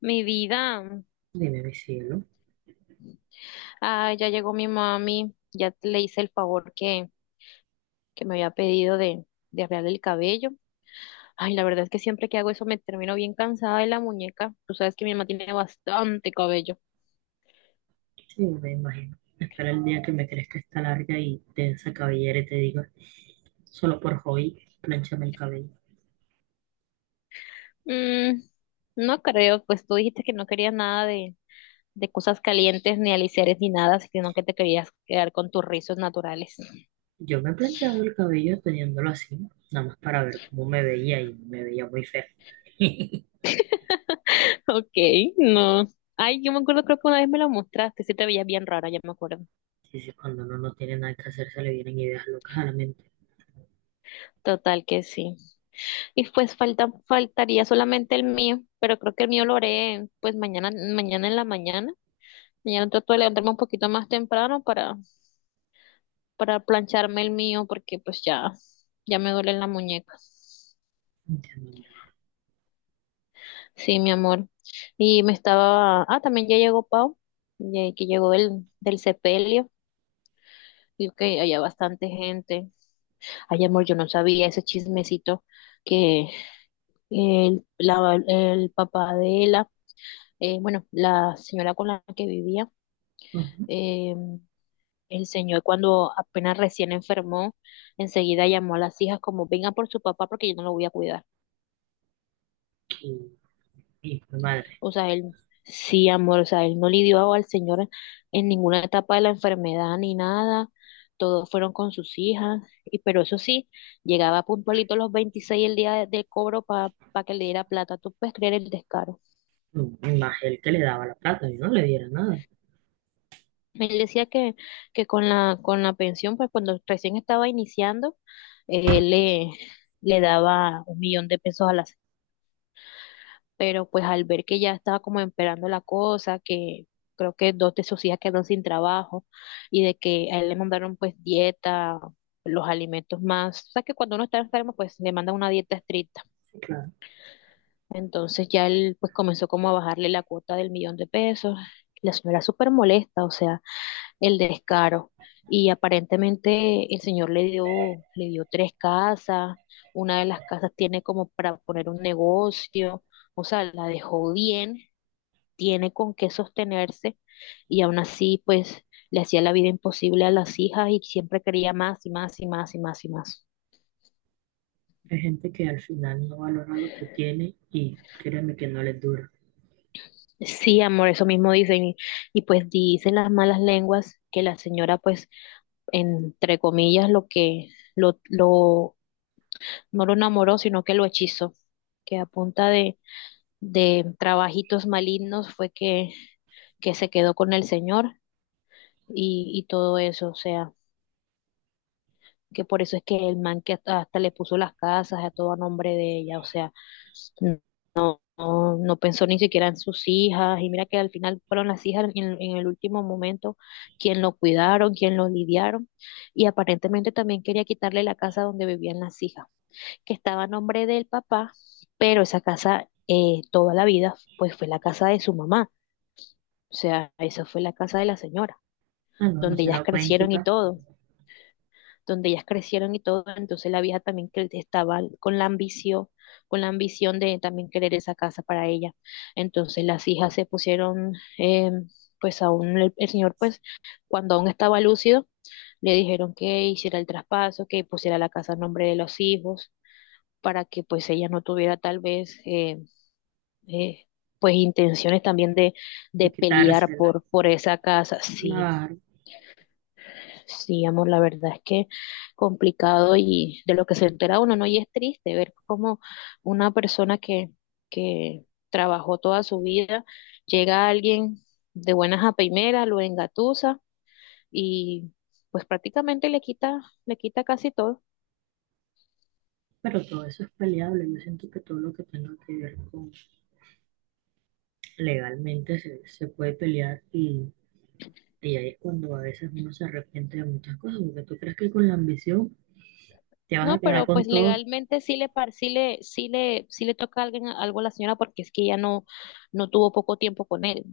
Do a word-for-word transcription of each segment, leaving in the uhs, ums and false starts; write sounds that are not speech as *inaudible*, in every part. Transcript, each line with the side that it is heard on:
left: Mi vida,
right: Dime, mi cielo.
left: ah, ya llegó mi mami, ya le hice el favor que, que me había pedido de, de arreglarle el cabello. Ay, la verdad es que siempre que hago eso me termino bien cansada de la muñeca. Tú sabes que mi mamá tiene bastante cabello.
right: Sí, me imagino. Espera el día que me crezca esta larga y densa cabellera y te diga, solo por hoy, planchame el cabello.
left: Mm, no creo, pues tú dijiste que no querías nada de, de cosas calientes, ni aliciares, ni nada, sino que te querías quedar con tus rizos naturales.
right: Yo me he planchado el cabello teniéndolo así, nada más para ver cómo me veía, y me veía muy fea.
left: *laughs* Ok, no. Ay, yo me acuerdo, creo que una vez me lo mostraste, sí te veías bien rara, ya me acuerdo.
right: sí sí cuando uno no tiene nada que hacer, se le vienen ideas locas a la mente.
left: Total que sí. Y pues falta, faltaría solamente el mío, pero creo que el mío lo haré pues mañana, mañana en la mañana. Mañana trato de levantarme un poquito más temprano para, para plancharme el mío porque pues ya, ya me duelen las muñecas.
right: Entiendo.
left: Sí, mi amor. Y me estaba, ah, también ya llegó Pau, ya que llegó del, del sepelio. Y que había bastante gente. Ay, amor, yo no sabía ese chismecito que el, la- el papá de la, eh, bueno, la señora con la que vivía.
right: Ujú.
left: Eh, el señor cuando apenas recién enfermó, enseguida llamó a las hijas como vengan por su papá porque yo no lo voy a cuidar.
right: Y, y mi madre,
left: O sea, él sí, amor, o sea, él no lidió al señor en ninguna etapa de la enfermedad ni nada. Todos fueron con sus hijas, y pero eso sí, llegaba puntualito los veintiséis el día de- del cobro para que le diera plata. ¿Tú puedes creer el descaro?
right: mm, más el que le daba la plata, yo no le diera nada.
left: Él decía que, que con la, con la pensión, pues cuando recién estaba iniciando, él le, le daba un millón de pesos a la semana. Pero pues al ver que ya estaba como empeorando la cosa, que creo que dos de sus hijas quedaron sin trabajo y de que a él le mandaron pues dieta, los alimentos más. O sea que cuando uno está enfermo, pues le mandan una dieta estricta.
right: Sí, claro.
left: Entonces ya él pues comenzó como a bajarle la cuota del millón de pesos. La señora súper molesta, o sea. El descaro. Y aparentemente el señor le dio, le dio tres casas, una de las casas tiene como para poner un negocio, o sea, la dejó bien, tiene con qué sostenerse y aún así pues le hacía la vida imposible a las hijas y siempre quería más y más y más y más y más.
right: Hay gente que al final no valora lo que tiene, y créeme que no les dura.
left: Sí, amor, eso mismo dicen. Y, y pues dicen las malas lenguas que la señora, pues, entre comillas, lo que lo, lo no lo enamoró, sino que lo hechizó, que a punta de, de trabajitos malignos fue que, que se quedó con el señor y, y todo eso, o sea, que por eso es que el man que hasta, hasta le puso las casas a todo a nombre de ella, o sea, no, no pensó ni siquiera en sus hijas, y mira que al final fueron las hijas en, en el último momento quien lo cuidaron, quien lo lidiaron, y aparentemente también quería quitarle la casa donde vivían las hijas. Que estaba a nombre del papá, pero esa casa eh, toda la vida pues fue la casa de su mamá, o sea, esa fue la casa de la señora,
right: Ah, no, no
left: donde
right: se
left: ellas
right: la pueden
left: crecieron y
right: quitar.
left: todo, donde ellas crecieron y todo, entonces la vieja también que estaba con la ambición, con la ambición de también querer esa casa para ella, entonces las hijas se pusieron, eh, pues aún el, el señor pues cuando aún estaba lúcido, le dijeron que hiciera el traspaso, que pusiera la casa a nombre de los hijos, para que pues ella no tuviera tal vez eh, eh, pues intenciones también de,
right: De
left: de pelear
right: quitársela.
left: por, por esa casa. Sí,
right: Claro,
left: sí, amor, la verdad es que complicado y de lo que se entera uno, ¿no? Y es triste ver cómo una persona que, que trabajó toda su vida, llega a alguien de buenas a primeras, lo engatusa y pues prácticamente le quita, le quita casi todo.
right: pero todo eso es peleable. Yo siento que todo lo que tenga que ver con legalmente se, se puede pelear, y, y ahí es cuando a veces uno se arrepiente de muchas cosas, porque tú crees que con la ambición te vas a
left: No,
right: quedar
left: pero
right: con
left: pues
right: todo.
left: legalmente sí le, par- sí le, sí le, sí le toca a alguien algo a la señora porque es que ella no, no tuvo poco tiempo con él.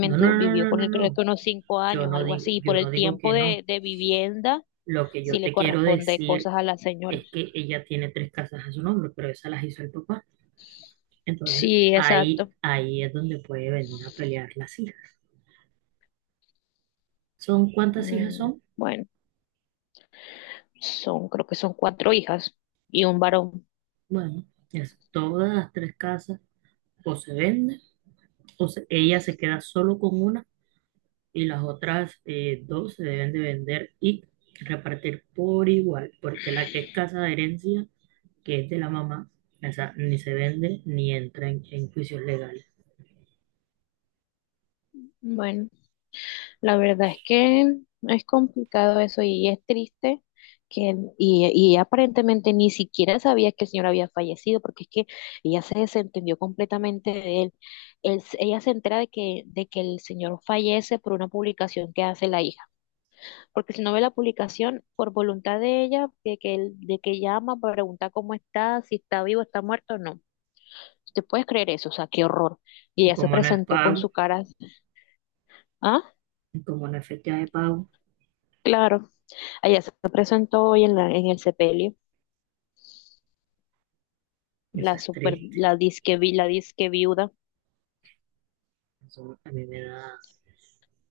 right: No, no, no,
left: vivió
right: no,
left: con
right: no,
left: él creo
right: no.
left: que unos cinco
right: Yo
left: años,
right: no
left: algo
right: digo,
left: así. Y por
right: yo no
left: el
right: digo
left: tiempo
right: que no.
left: de, de vivienda
right: Lo que
left: sí
right: yo
left: le
right: te quiero
left: corresponde
right: decir
left: cosas a la señora.
right: es que ella tiene tres casas a su nombre, pero esas las hizo el papá. Entonces,
left: Sí,
right: ahí,
left: exacto.
right: ahí es donde puede venir a pelear las hijas. ¿Son cuántas hijas
left: Mm,
right: son?
left: bueno, son, creo que son cuatro hijas y un varón.
right: Bueno, es todas las tres casas o se venden o se- ella se queda solo con una, y las otras eh, dos se deben de vender y repartir por igual, porque la que es casa de herencia, que es de la mamá, esa ni se vende ni entra en, en juicios legales.
left: Bueno. La verdad es que es complicado eso y es triste que y, y aparentemente ni siquiera sabía que el señor había fallecido porque es que ella se desentendió completamente de él. Él- se- ella se entera de que, de que el señor fallece por una publicación que hace la hija, porque si no ve la publicación por voluntad de ella, de que él, de que llama para preguntar cómo está, si está vivo, está muerto o no. ¿Te puedes creer eso? O sea, qué horror. Y
right: Y
left: ella se
right: como no es
left: presentó con
right: pago,
left: su cara, así, ah,
right: y como no es fecha de pago,
left: claro. Allá se presentó hoy en, la, en el sepelio,
right: eso
left: la
right: es
left: super,
right: triste.
left: la disque, vi- la disque viuda.
right: Eso a mí me da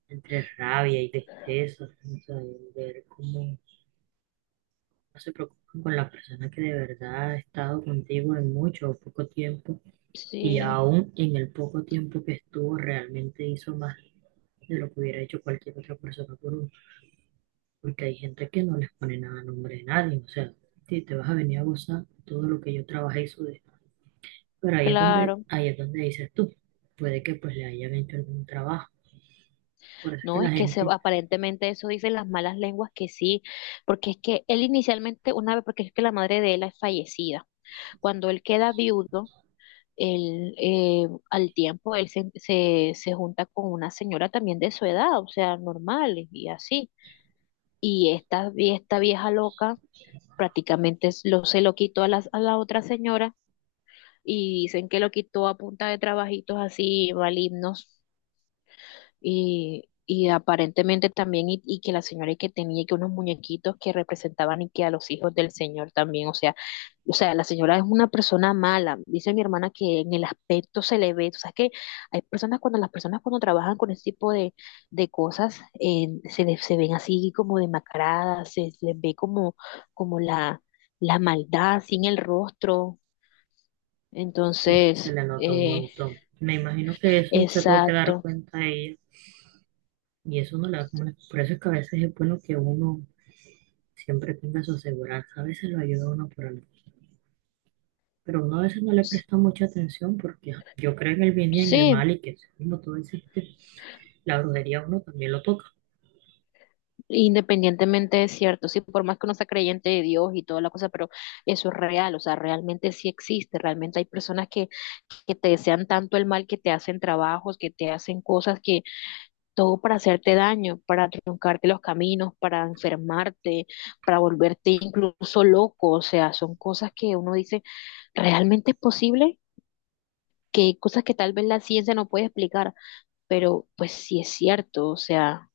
right: entre rabia y tristeza, o sea, ver cómo no se preocupen con la persona que de verdad ha estado contigo en mucho o poco tiempo, y
left: Sí,
right: aún en el poco tiempo que estuvo realmente hizo más de lo que hubiera hecho cualquier otra persona por uno. Porque hay gente que no les pone nada a nombre de nadie. O sea, si te vas a venir a gozar todo lo que yo trabajé y sudé. Pero ahí es donde,
left: claro.
right: ahí es donde dices tú. Puede que pues le hayan hecho algún trabajo. Por eso es que
left: No,
right: la
left: es que se,
right: gente
left: aparentemente eso dicen las malas lenguas que sí, porque es que él inicialmente, una vez, porque es que la madre de él es fallecida. Cuando él queda viudo, él, eh, al tiempo él se, se, se junta con una señora también de su edad, o sea, normal y así. Y esta, y esta vieja loca prácticamente lo, se lo quitó a las- a la otra señora y dicen que lo quitó a punta de trabajitos así malignos y, y aparentemente también y, y que la señora y que tenía que unos muñequitos que representaban y que a los hijos del señor también, o sea, o sea, la señora es una persona mala, dice mi hermana que en el aspecto se le ve, o sea, que hay personas cuando las personas cuando trabajan con ese tipo de, de cosas eh, se, les- se ven así como demacradas, se, se les ve como, como la, la maldad sin el rostro,
right: sí, se
left: entonces.
right: le nota un
left: eh,
right: montón. Me imagino que eso se tuvo que dar
left: Exacto.
right: cuenta a ella. Y eso no le da como la- por eso es que a veces es bueno que uno siempre tenga su aseguranza, a veces lo ayuda a uno por algo. Pero uno a veces no le
left: S-
right: presta mucha atención porque ah, yo creo en el bien y en el
left: Sí,
right: mal, y que como tú dijiste, la brujería uno también lo toca.
left: independientemente es cierto, sí, por más que uno sea creyente de Dios y toda la cosa, pero eso es real, o sea, realmente sí existe, realmente hay personas que, que te desean tanto el mal que te hacen trabajos, que te hacen cosas que todo para hacerte daño, para truncarte los caminos, para enfermarte, para volverte incluso loco, o sea, son cosas que uno dice, ¿realmente es posible? Que hay cosas que tal vez la ciencia no puede explicar, pero pues sí es cierto, o sea.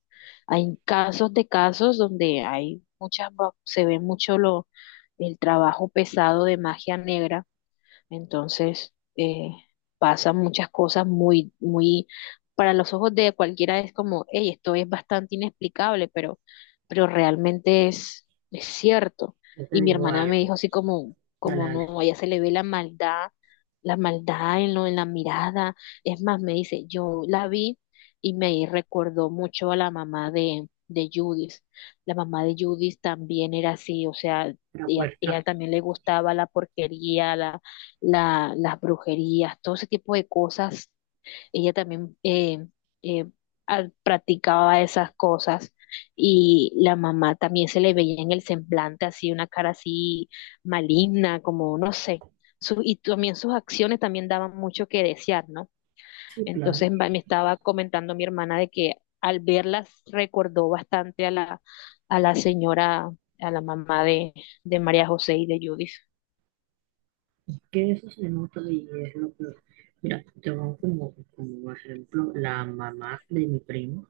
left: Hay casos de casos donde hay muchas, va- se ve mucho lo, el trabajo pesado de magia negra, entonces eh, pasan muchas cosas muy, muy, para los ojos de cualquiera es como, hey, esto es bastante inexplicable, pero, pero realmente es, es cierto.
right: Yo te
left: Y mi
right: digo
left: hermana me dijo
right: algo,
left: así como,
right: dale,
left: como
right: dale,
left: no, a ella se le ve la maldad, la maldad en lo, en la mirada. Es más, me dice, yo la vi y me recordó mucho a la mamá de, de Judith. La mamá de Judith también era así, o sea,
right: la
left: ella,
right: puerta.
left: ella también le gustaba la porquería, la, la, las brujerías, todo ese tipo de cosas ella también eh, eh, al- practicaba esas cosas y la mamá también se le veía en el semblante así, una cara así maligna, como no sé. Su- y también sus acciones también daban mucho que desear, ¿no?
right: Sí, claro,
left: Entonces va- me estaba comentando mi hermana de que al verlas recordó bastante a la, a la señora, a la mamá de, de María José y de Judith.
right: que eso se nota y es lo peor. Mira, te pongo como, como ejemplo la mamá de mi primo,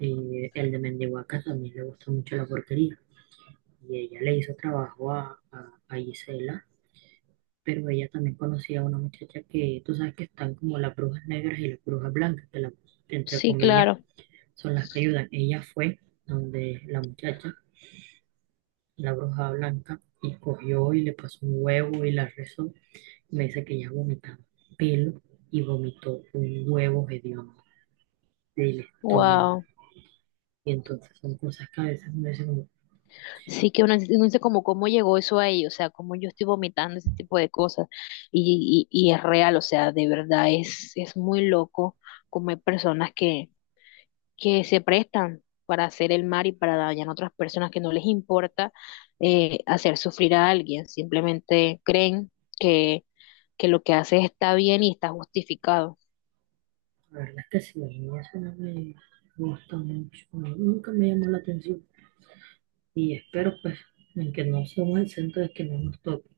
right: eh, el de Mendihuaca, también le gusta mucho la porquería y ella le hizo trabajo a, a, a Gisela, pero ella también conocía a una muchacha que tú sabes que están como las brujas negras y las brujas blancas, que las, entre
left: Sí,
right: comillas,
left: claro.
right: son las que ayudan. Ella fue donde la muchacha, la bruja blanca, y cogió y le pasó un huevo y la rezó. Me dice que ella vomitaba pelo y vomitó un huevo hediondo del estómago.
left: Wow.
right: Y entonces son cosas que a veces me dicen, como,
left: Sí que uno dice uno dice como cómo llegó eso ahí, o sea, cómo yo estoy vomitando ese tipo de cosas. Y, y, y es real, o sea, de verdad es, es muy loco como hay personas que, que se prestan para hacer el mal y para dañar a otras personas que no les importa eh, hacer sufrir a alguien. Simplemente creen que, que lo que haces está bien y está justificado.
right: la verdad es que sí, a mí eso no me gusta mucho, no, nunca me llamó la atención. Y espero, pues, en que no somos el centro de que no nos toque,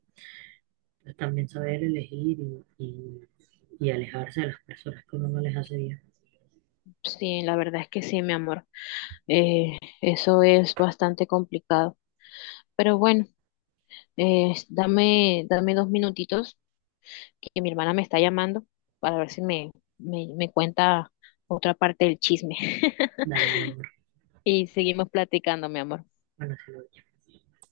right: pues también saber elegir y, y- y alejarse de las personas que uno no les hace bien.
left: Sí, la verdad es que sí, mi amor. Eh, eso es bastante complicado. Pero bueno. Eh, dame, dame dos minutitos que mi hermana me está llamando para ver si me, me, me cuenta otra parte del chisme *laughs*
right: Dale, mi amor.
left: y seguimos platicando, mi amor.
right: Buenas noches.